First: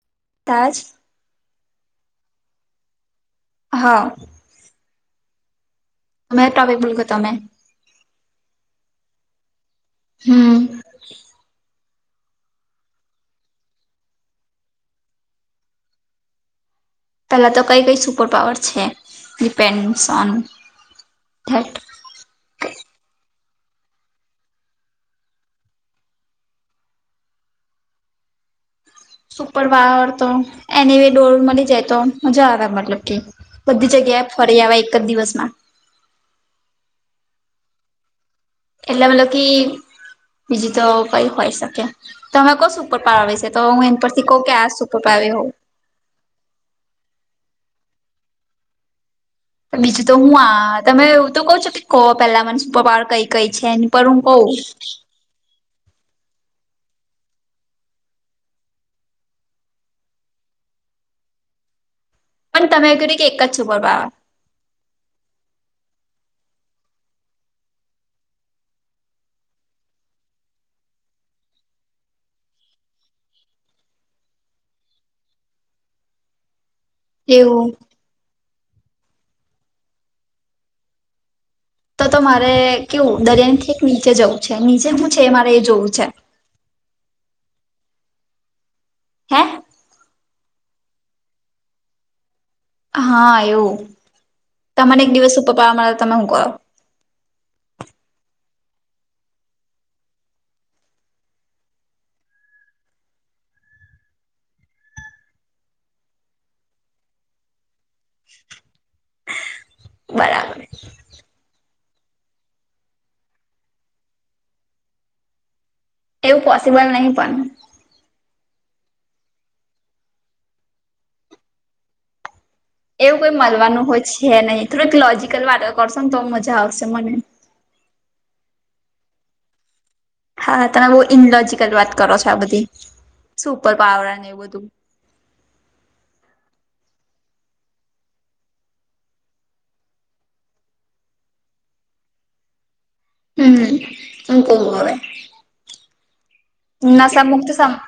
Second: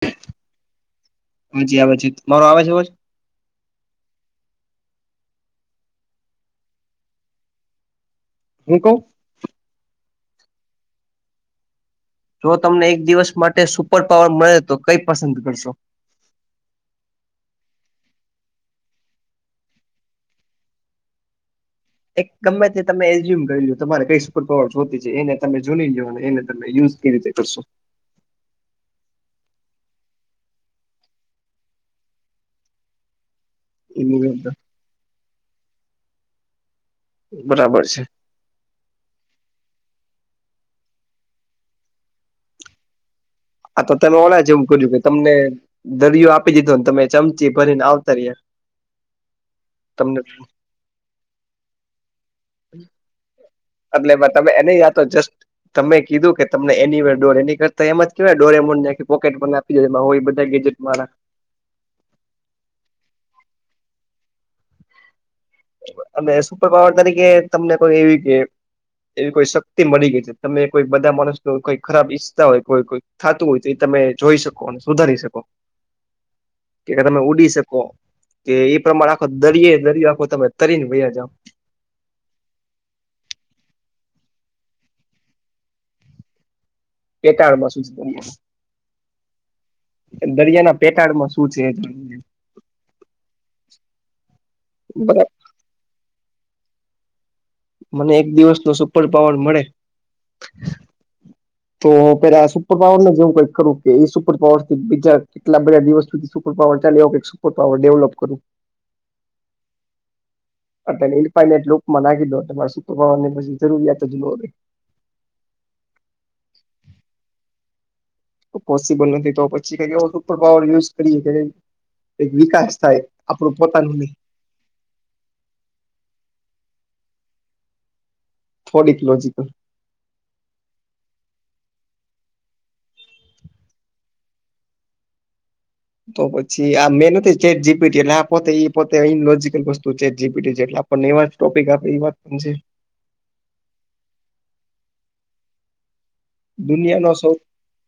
હા [inaudible] તાજ. હાજી આવે ચીત મારો આવે છે આવાજ. હા. હમે ટોપિક ભુલ્યો તમે. હુ કઉ. હમ. જો તમને એક દિવસ માટે સુપર પાવર મળે તો કઈ પસંદ કરશો પેલા તો કઈ કઈ સુપર પાવર છે ડિપેન્ડસ ઓન ઘટ. એક ગમે તે તમે એઝ્યુમ કરી લ્યો તમારે કઈ સુપર પાવર જોતી છે એને તમે જુની લો અને એને તમે યુઝ કેવી રીતે કરશો. સુપર પાવર તો એનીવે ડોળ મળી જાય તો મજા આવે મતલબ કે. બધી જગ્યાએ ફરી આવે એક જ દિવસમાં બરાબર છે. એટલે મતલબ કી બીજું તો કઈ હોય શકે તમે કો સુપર પાવર વિશે. તે તો આ હું એની તમે પરથી કઉ ઓલા કે જેવું આ કર્યું સુપર પાવર તમને હોઉ. દરિયો આપી દીધો ને તમે ચમચી ભરીને આવતા રયા. બીજું તો હું આ તમે એવું તો કઉ છો કે કો પેલા મને સુપર પાવર કઈ કઈ છે. પર અગલે હું મા કહ તમે એને યા તો જસ્ટ. તમે કીધું કે તમને એની વર ડોર એની કરતા એમ જ કેવાય ડોરેમોને જાકે પોકેટ બનાય. એમાં હોય એ બધા ગેજેટ વારા. પણ તમે કર કે એક જ સુપર પાવર. અમે સુપર પાવર તરીકે તમને કોઈ એવી કે. એવી કોઈ શક્તિ મળી ગઈ છે તમે કોઈ બધા માણસ ન કોઈ ખરાબ ઈચ્છતા હોય કોઈ કોઈ. થાતું હોય તો એ તમે જોઈ શકો અને સુધારી શકો. [unintelligible] કે તમે ઉડી એવું શકો કે એ પ્રમાણે આખો દરિયે દરિયો આખો તમે તરીને વૈયા જાવ. તો તો મારે કેવું દરિયા ઠેઠ નીચે જવું છે નીચે હું છે એ મારે એ જોવું છે. પેટાળ મા શું છે. હે. દરિયાના પેટાળમાં શું છે એ જોઇએ. હા એવું તમને એક બરાબર દિવસ સુપર પાવર મળે તો તમે હું કરો. મને એક દિવસ નો સુપર પાવર મળે. તો પેલા સુપર પાવર ને જેવું કઈ કરુ કે એ સુપર પાવર થી બીજા કેટલા બધા દિવસ સુધી સુપરપાવર ચાલે એવુ કાક સુપર પાવર ડેવલપ કરું. બરા પ એ પનેટું [inaudible] મ નાખી દો તો મારે સુપર પાવરની પછી જરૂરિયાત જ ના હોય. એવું પોસિબલ નહી પણ પોસિબલ નથી તો પછી કેવો એ સુપર પાવર યુઝ કરીએ કે ક વિકાસ. થાય એવું કોઈ આપણું મળવાનું પોતાનું હોય નહી છે નહીં થોડુંક લોજીિકલ વાતો કરશો ને તો મજા આવશે મને. થોડીક લોજકલ. હા તમે બહુ ઇનલોજકલ વાત કરો છો આ બધી સુપર પાવર એવું બધું. તો પછી આ મેં નથી ચેટ જીબીટી એટલે આ પોતે પોતે ઈલોજકલ વસ્તુ ચેટ જીીટી. પણ એવા ટોપિક આપે, એ વાત પણ છે. હમ, હ, હ, કવ હવે. ના દુનિયાનો સા સૌ મુક્ તો સા [unintelligible]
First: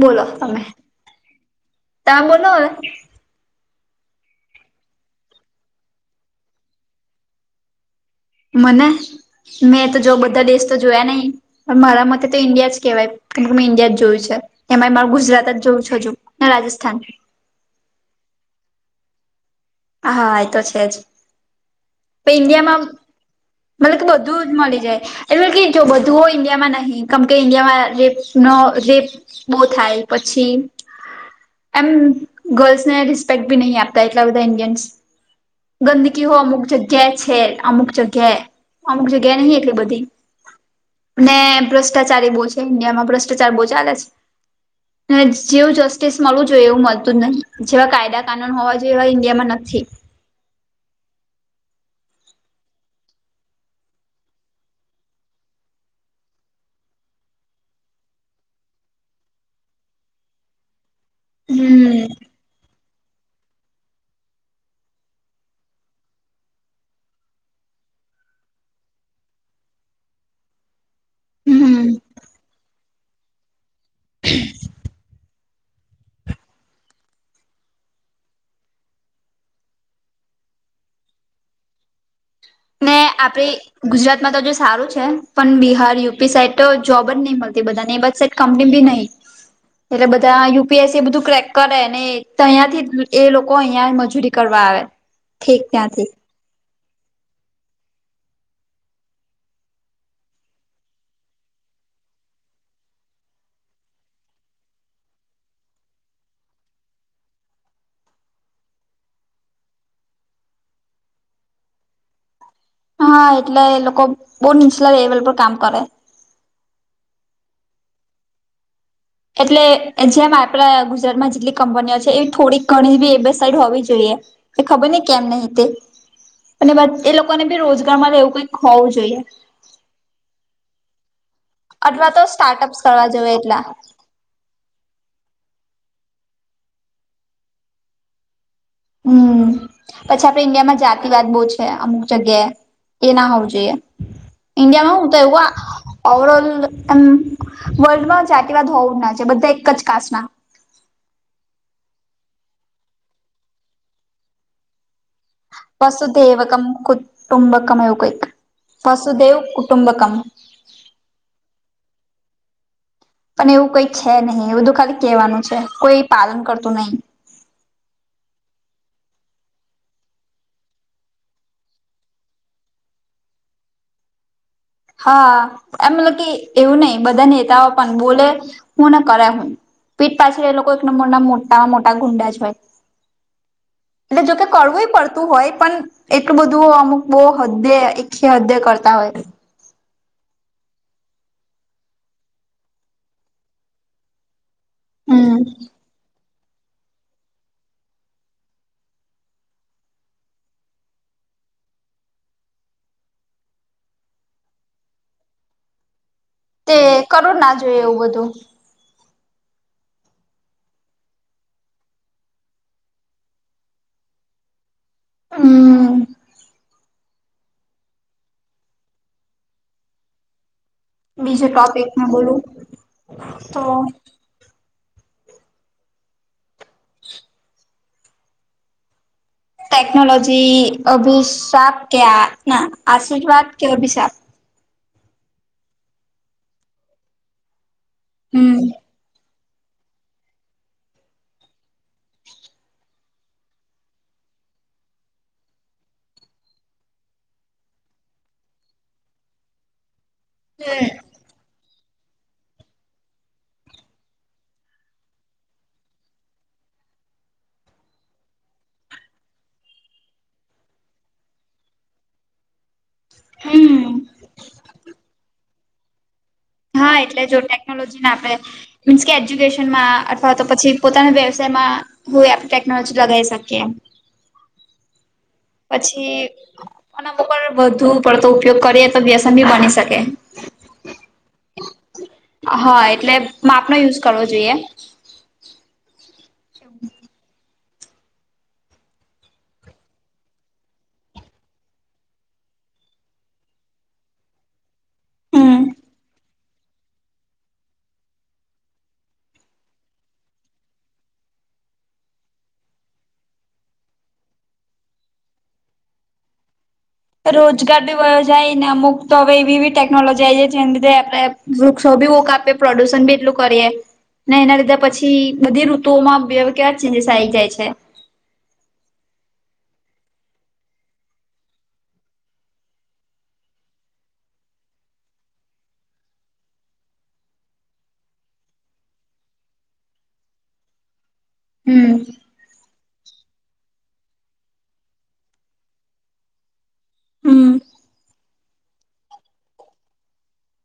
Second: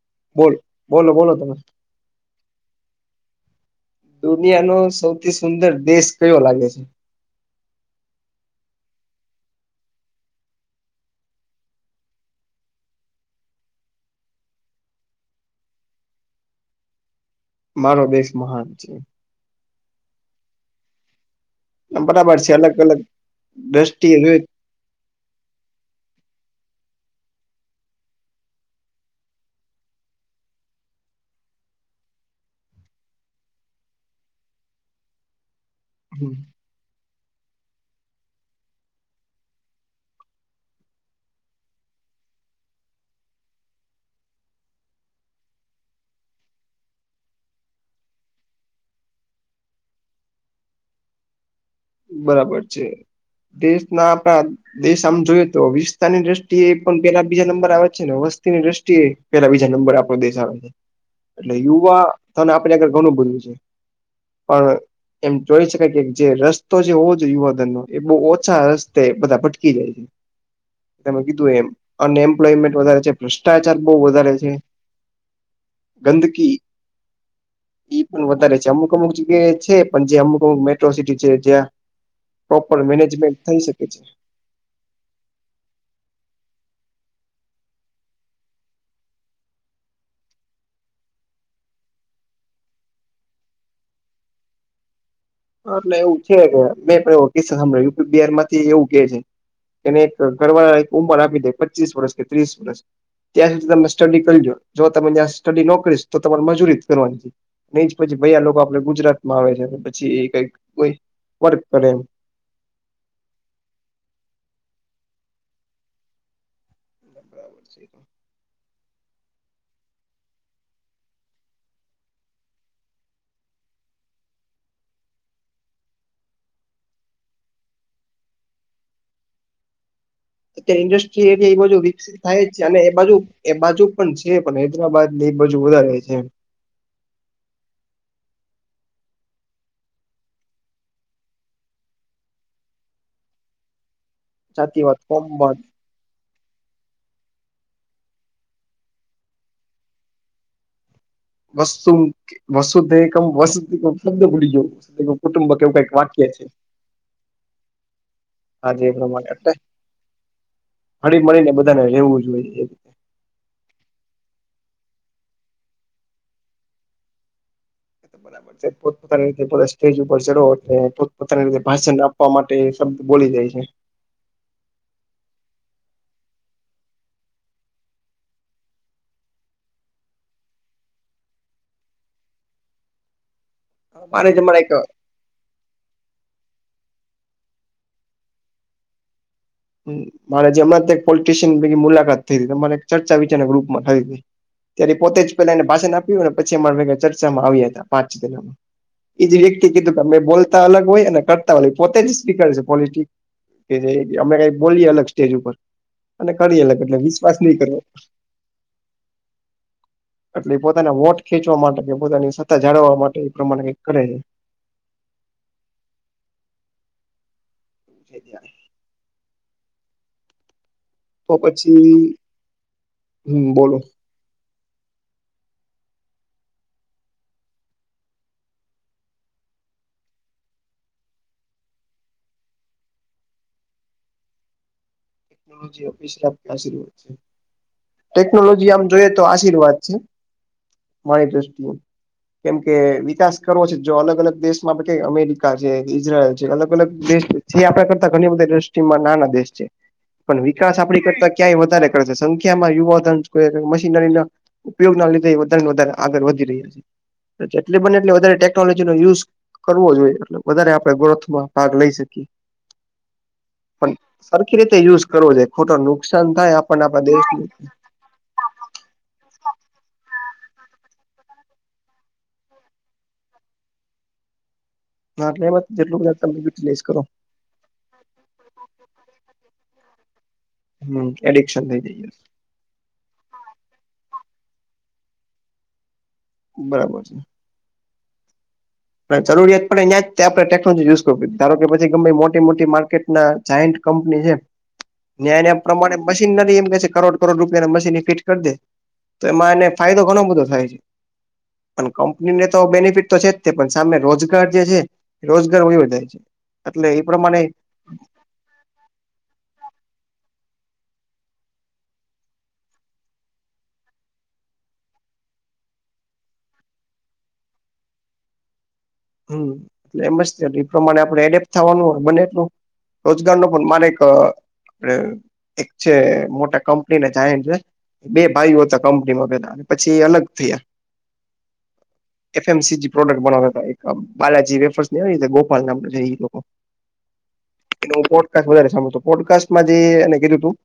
બોલો, બોલ તમે બોલો બોલો તમે ત્યાં બોલો? હવે. દુનિયા નો સૌથી સુંદર દેશ કયો લાગે છે? મને મેં તો, જો બધા દેશ તો જોયા નહી. મારા મતે તો ઇન્ડિયા જ કેહેવાય, કેમ કે મેં ઈન્ડિયા જ જોયું છે. એમાં મારું ગુજરાત જ જોવું છું, હજું ને રાજસ્થાન. મારો દેશ મહાન છે. હા, એ તો છે જ. તો બરાબર છે અલગ ઇન્ડિયામાં અલગ મતલબ કે, દ્રષ્ટિએ જોઈ બધું જ મળી જાય. એટલે કે, જો બધું ઇન્ડિયામાં નહીં, કેમ કે ઇન્ડિયામાં રેપ ન રેપ. બો થાય, પછી એમ ગર્લ્સને રિસ્પેક્ટ ભી નહી આપતા, એટલા બધા ઇન્ડિયન્સ. ગંદકી હો અમુક જગ્યા છે, અમુક જગ્યાએ, અમુક જગ્યા નહિ, એટલી બધી. ને ભ્રષ્ટાચારી બો છે ઇન્ડિયામાં ભ્રષ્ટાચાર બો ચાલે છે જેવું જસ્ટિસ મળવું જોઈએ એવું મળતું જ નહી જેવા કાયદા કાનૂન હોવા જોઈએ એવા ઈન્ડિયામાં નથી. બરાબર છે દેશ ના આપણા દેશ આમ જોઈએ તો વિસ્તાર ની દ્રષ્ટિએ એ પણ પેલા બે નંબર આવે છે ને વસ્તીની દ્રષ્ટિએ. પેલા બીજાંબર આપડ દેશ આવે છે. [inaudible] એટલે યુવા. તો આપણે આગળ ઘણું બધું છે પણ એમ જોઈ શકાય કે જે રસ. તો જે હોવો જો યુવાધન નો એ બહ ઓછા રસ્તે બધા ભટકી જાય છે. ત કીધું એ હમ અને એમ્પ્લોયમેન્ટ વધારે છે ભ્રષ્ટાચાર બહુ વધારે છે. ગંદકી. એ પણ વધારે છે અમુક અમુક જગ્યાએ છે પણ જે અમુક અમુક મેટ્રો સિટી છે. પૂજ્યા. ને આપે ગુજરાતમાં તો જો સારું છે. પણ બિહાર યુ. પી સાઈડ તો જોબ જ નહી મળતી બધા ને એ બસ સાઈડ કંપની બી નહી એટલે બધા યુપીએસ બધું ક્રેક કરે ને તહંથી એ લોકો અહિયાં મજૂરી કરવા આવે ઠીક એટલે ત્યાંથી એવું છે કે મેં એવ કિસ્સા સાંભળ્યા યુ. પી બિહાર માંથી એવું કે છે. એને એક ઘરવાળ એક ઉંમર આપી દે પચીસ વર્ષ કે ત્રીસ વર્ષ ત્યાં સુધી તમને સ્ટડી કરી લો જો તમે ત્યાં સ્ટડી નો કરીશ તો તમારે મજૂરી કરવાની. નહી જ પછી ભાઈ લોકો આપડે ગુજરાત માં આવે છે પછી એ કંઈક કોઈ વર્ક કરે એમ. હા એટલે એ લોકો બહુ નીચલા લેવલ પર કામ કરે [inaudible] એટલે જેમ આપણા ગુજરાતમાં જેટલી કંપનીઓ છે એવી થોડીક ઘણી બી એ બે સાઈડ હોવી જોઈએ. એ ખબર નહી કેમ નહી તે. અને એ લોકોને બી રોજગારમાં રહેેવું કઈક હોવું જોઈએ. ત્યાં ઇન્ડસ્ટ્રીઝ એ બાજુ અથવા વિકસિત તો થાય છે સ્ટાર્ટઅપ્સ અને એ કરવા બાજુ જોઈએ એ એટલા બાજુ પણ છે પણ હૈદરાબાદ બાજુ વધારે છે. હમ. પછી આપડ ઇન્ડિયામાં જાતિવાદ બહ છે અમુક જગ્યાએ, એ ના હોવું જોઈએ. ઇન્ડિયા માં જાતિવાદ હું તો એવું. કોમવાદ ઓવર ઓલ એમ વર્લ્ડમાં જાતિવાદ હોવું ના છે બધા એક જ કાસ ના. વસુ વસુદેવકમ [unintelligible] વસુદેવકમ કુટુંબકમ એવું કંઈક. હા જે એ વસુદેવ કુંટુંબકમ. હળી-મળી ને બધાને રહેવું જોઈએ. અને એવું કઈક છે નહી એવું તો ખાલી કેહેવાનું છે કોઈ પાલન કરતું નહી. [inaudible] જે પોતાની રીતે [unintelligible] સ્ટેજ ઉપર ચડો એટલે પોતપતાની રીતે ભાષણ આપવા માટે શબ્દ બોલી જાય છે. હા. એમ [unintelligible] એવું નહીં, બધા નેતાઓ પણ બોલે હું ને કરે હું. પીઠ પાછળ એ લોકો એક નંબર ના મોટા મોટા ગુંડા જ હોય એટલે મારે જ જોકે, હમણાં એક કરવો પડતો. હોય, પણ એટલું બધું અમુક બહુ હદે, હદે કરતા હોય. મારે જે હમણાં પોલિટિશિયન પૈકી મુલાકાત થઈ હતી, એક ચર્ચા વિચારક રૂપ માં થઈ હતી. ત્યારે પોતે જ હમ પેલા એને ભાષણ આપ્યું, પછી એમા ભા ચર્ચામાં આવ્યા હતા, પાંચ દિનામાં. એ જ વ્યક્તિ કીધું કે, અ બોલતા અલગ હોય, એને કરતા અલગ પોતે જ સ્પીક છે, પોલિટિક્સ. કે જે અમે કઈ બોલીએ, અલગ સ્ટેજ ઉપર. અને કરી તે અલગ એટલે કરો વિશ્વાસ ના, નહીં કરવો જોય એવું બધું. એટલે એ પોતાના વોટ ખેંચવા માટે કે, પોતાની સત્તા જાળવવા માટે એ પ્રમાણે કરે છે. હ. છે. તો બીજું ટોપિક મે પછી બોલું હમ તો? બોલો [unintelligible] ટેકનોલોજી અભિશાપ કે? ના આશીર્વાદ કે? અભિશાપ? ટેકનોલોજી ઓફિસ આશીવાદ છે, ટેકનોલોજી હમ આમ જોઈએ તો આશીર્વાદ છે, મારી દૃષ્ટિએ. કેમ કે વિકાસ કરવો છે, જો અલગ અલગ દેશમાં અમેરિકા છે, ઈઝરાયલ છે, અલગ અલગ દેશ છે. જે આપણા કરતા ઘણી બધા ઇન્ડસ્ટ્રીમાં નાના દેશ છે. પણ વિકાસ આપડી કરતા ક્યાંય વધારે કરે છે, સંખ્યા માં યુવાધન મશીનરી ના. ઉપયોગ ના લીધે, વધારે ને વધારે આગળ વધી રહ્યા છે, જેટ બને, એટલે વધ ટેકનોલોજી નો યુઝ કરવો જોઈએ, એટલે વધારે આપડે ગ્રોથમાં ભાગ લઈ શકીએ. પણ હમ સરખી રીતે યુઝ કરવો જોઈએ, ખોટો નુકસાન થાય, આપ હા, એટલે જો ટેકનોલોજીને આપડે. મીન્સ કે, એજ્યુકેશનમાં અથવા તો પછી પોતાના વ્યવસાયમાં. હોય, આપણે ટેક્નોલોજી લગાવી શકીએ. હા. જેટલું બધા પછી. તમે યુટિલાઈઝ કરો અને વગર વધુ પડતો ઉપયોગ કરીએ, તો વ્યસન ભી બની શકે. હમ, એડિક્શન થઇ જઈ. હા, એટલે માપનો યુઝ કરવો જોઈએ. બરાબર છે. જરૂરિયાત પણ્યાં જ આપણે ટેકનોલોજી યુઝ કર જોઈએ, કે પછી ગ મોટી મોટી માર્કેટના. જઇન્ટ કંપની છે. ન્યા ના હમ પ્રમાણે મશીનરી એમ કે છે, કરોડ કરોડ રૂપિયા મશીન ફીટ કરી દે. તો એમાં એને ફાયદો ઘણો બધો થાય છે, પણ કંપનીને તો બેનિફિટ તો છે. પણ સામે રોજગાર જે છે, રોજગાર હોય છે એટલે. પ્રમાણે રોજ ીયો જાય ને અમુક તો હવે એવી એવી ટેકનોલોજી આ છે જેના લીધે આપડ વૃક્ષો ભીુક આપ પ્રોડુશન બી એટલું કરીએ ને એના લીધે પછી બધી ઋતુઓમાં બે કેવા ચેન્જસ આ આવી જાય છે હમ એટલે એમ જ એ પ્રમાણે આપણે એડેપ્ટ થવાનું હોય બને એટલું રોજગાર ન પણ માને એક આપ એક છે મોટા કંપનીને જઈ છે બે ભાઈઓ હતા કંપનીમાં પેલા અને પછી એ અલગ થયા હમ એફમસી પ્રોડક્ટ બનાવતા હતા બાલાજી વેફર્સ ગોપાલ ના એ લોકો હમ હ પોડકાસ્ટ વધ સાભળું પોડકાસ્ટમાં જેને કીધું તું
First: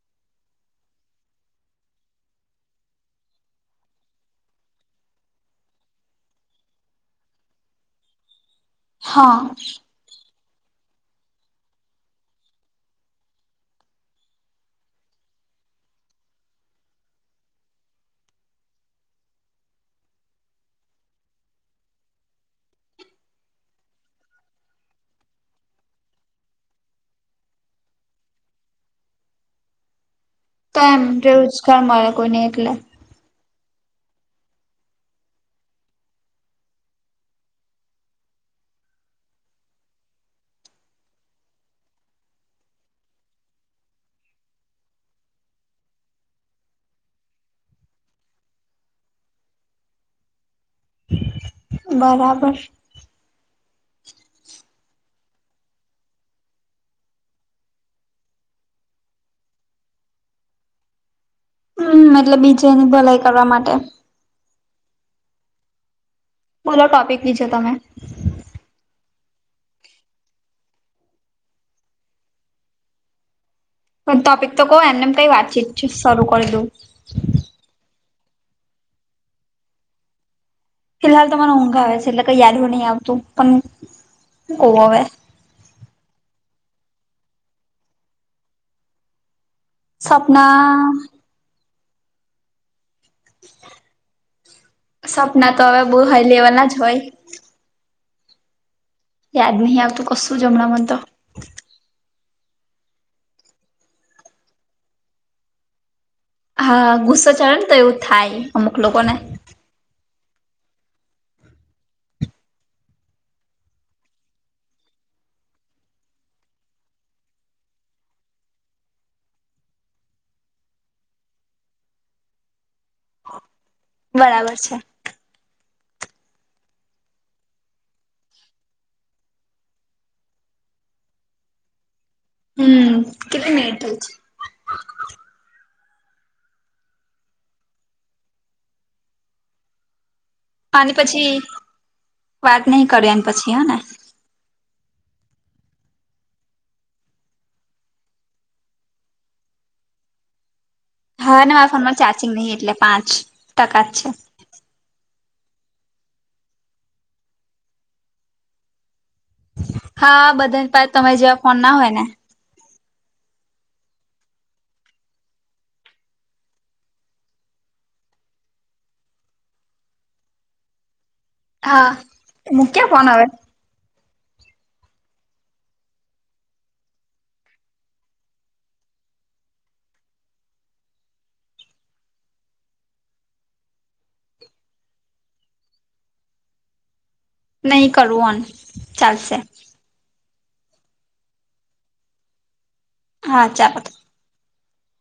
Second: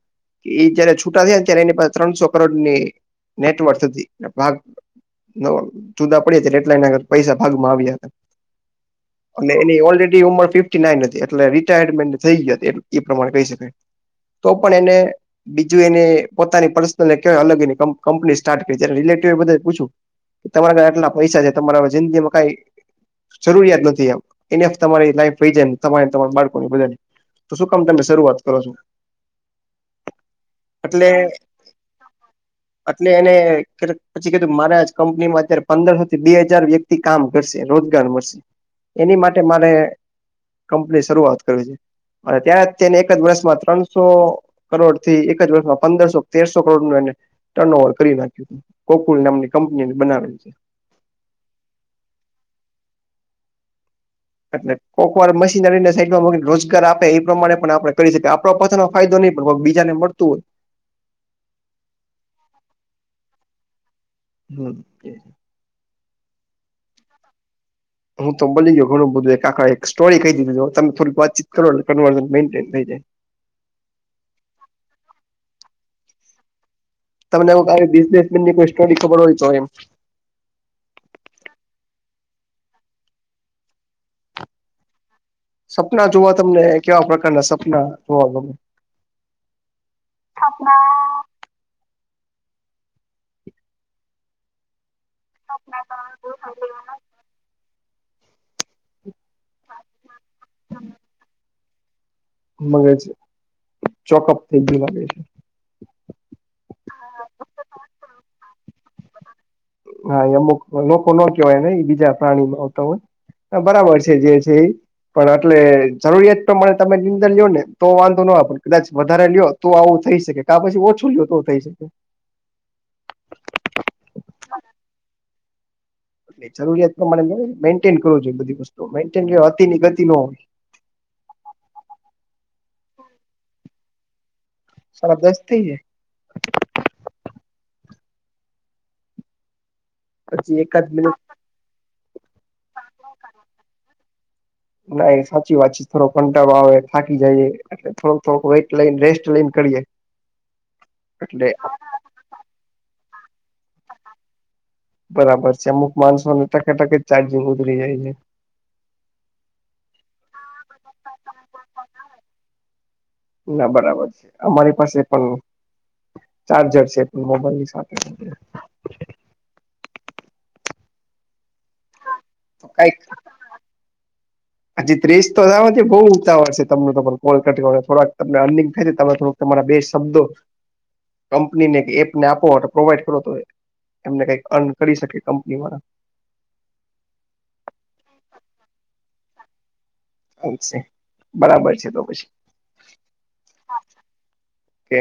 એ જયારે છૂટા થયા ને ત્યારે એની પા ત્રણસો કરોડની નેટવર્ક હતી ભાગ ન જુદા પડ્યા એટલા એને આગર પૈસા ભાગમાં આવ્યા હા અને એની ઓલરેડી ઉંમર ફિફ ના નથી એટલે રિટાયરમેન્ટ થઈ જત એ પ્રમાણે કહી શકાય તો પણ એને બીજું એને પોતાની પર્સનલ કય અલગ એની કંપની સ્ટાર્ટ કરી્યારે રિલેટ એ બધા પૂછું. તમારા ઘરે આટલા પૈસા છે તમારા જિંદગીમાં કઈ. જરૂરિયાત નથી એને તમારી લાઈફ જાય તમારે તમારા બાળકોની બધાને. તો શું કામ તમે શરૂઆત કરો છો. તો એમ રોજગાર મળે કોઈને એટલે એલે એને પછી કધું મારા કંપનીમાં અત્યારે પંદરથી બે હજાર વ્યક્તિ કામ કરશે. રોજગાર મળશે એની માટે મારે કંપની શરૂઆત કર છે. અને ત્યાં તેને એક જ વર્ષમાં ત્રણસો કરોડ થી એક જ વર્ષમાં પંદરસો તેરસો કરોડ નું એને ટર્ન ઓવર કરી નાખ્યું હતું. કોકુલ નામની કંપની બનાવેલ છે. બરાબર. એટલે કોકવાર મશીનરીને સાઈડમાં રોજગાર આપે એ પ્રમાણે પણ આપડ કરી શકીએ આપડો પથનો. ફાયદો નહી પણ બીજાને મળતું હોય. હમ એટલે બીજાની ભલાઈ કરવા માટે. [inaudible] બોલો ટોપિક લીજો તમે. હું તો બલી ગયો ઘણું બધું એક આખ એક સ્ટોરી કહી દીધું તમે થોડીક વાતી કરોન થઈ જાય. પણ ટોપિક તો કહો એમનેમ કઈ વાતચીત શરૂ કરી દઉ તમને બિઝનેસમેન ની કોઈ સ્ટોરી ખબર હોય તો એમ- ફિલહાલ તો મને ઊંઘા આવે છે એટલે કઈ યાદવ નહી આવતું પણ ઓવ હવે. સપના જોવા તમને કેવા પ્રકારના સપના જોવા ગમે. સવપ્ના. સપના તો હવે બહ હાઈ લેવલ ના જ હોય. યાદ નહીં આવ તું કશું જમણા મ તો. મગે છે ચોકઅપ થઈ ગયું લાગે છે. હા ગુસ્સો ચા ને તો એવું થાય અમુક લોકો ને. હા એ અમુક લોકો ન કેવાયને એ બીજા પ્રાણી આવતા હોય બરાબર છે જે છે એ. પણ એટલે જરૂરિયાત પ્રમાણે તમે નિંદર લ્યો ને તો વાંધો નય પણ કદાચ વધારે લ્યો. તો આવું થઈ શકે કા પછી ઓછું જોય તો થઈ શકે. બરાબર છે. જરૂરિયાત પ્રમાણે મેન્ટેન કરવું જોઈએ બધી વસ્તુ મેન્ટન અતિની ગતિ ન હમ કલી ટલ છે. સા દસ્તી છે. પછી એકાદ આને મિનિટ પછી, વાત નહી કરે, આની પછી હા ને.? ના સાચી વાત છે. થોડો કંટાળો આવે થાકી જાય. એટલે થોડુંક થોડક વેઇટ લઈને રેસ્ટ લઈને કરીએ. હા એટલે મારા ફોનમાં ચાર્જિંગ નહિ એટલે પાંચ ટકા જ છે. બરાબર છે અમુક માણસોને ટકેટકે જ ચાર્જિંગ ઉતરી જાય છે. હા બધા પાસે તમે જેવા ફોન ના હોય ને. ના બરાબર છે અમારી પાસે પણ નથી. ચાર્જર છે પણ મોબાઈલ ની સાથે. હા તો મૂક્યા કઈ? ફોન હવે હજી ત્રીસ તો થવા દ્યો છે બઉ ઉતાવળ છે તમનું તો પણ કોલ કટ થોડાક તમને અર્નીગ થાય ત થોડુંક તમારા બે શબ્દો કંપની ને એપને આપો પ્રોવાઈડ કરો તો એમને કઈક અર્ન કરી શકે કંપની વાળા. નહીં કરું ઓન ચાલશે. હ છે બરાબર છે તો પછી હા ચાલ! કે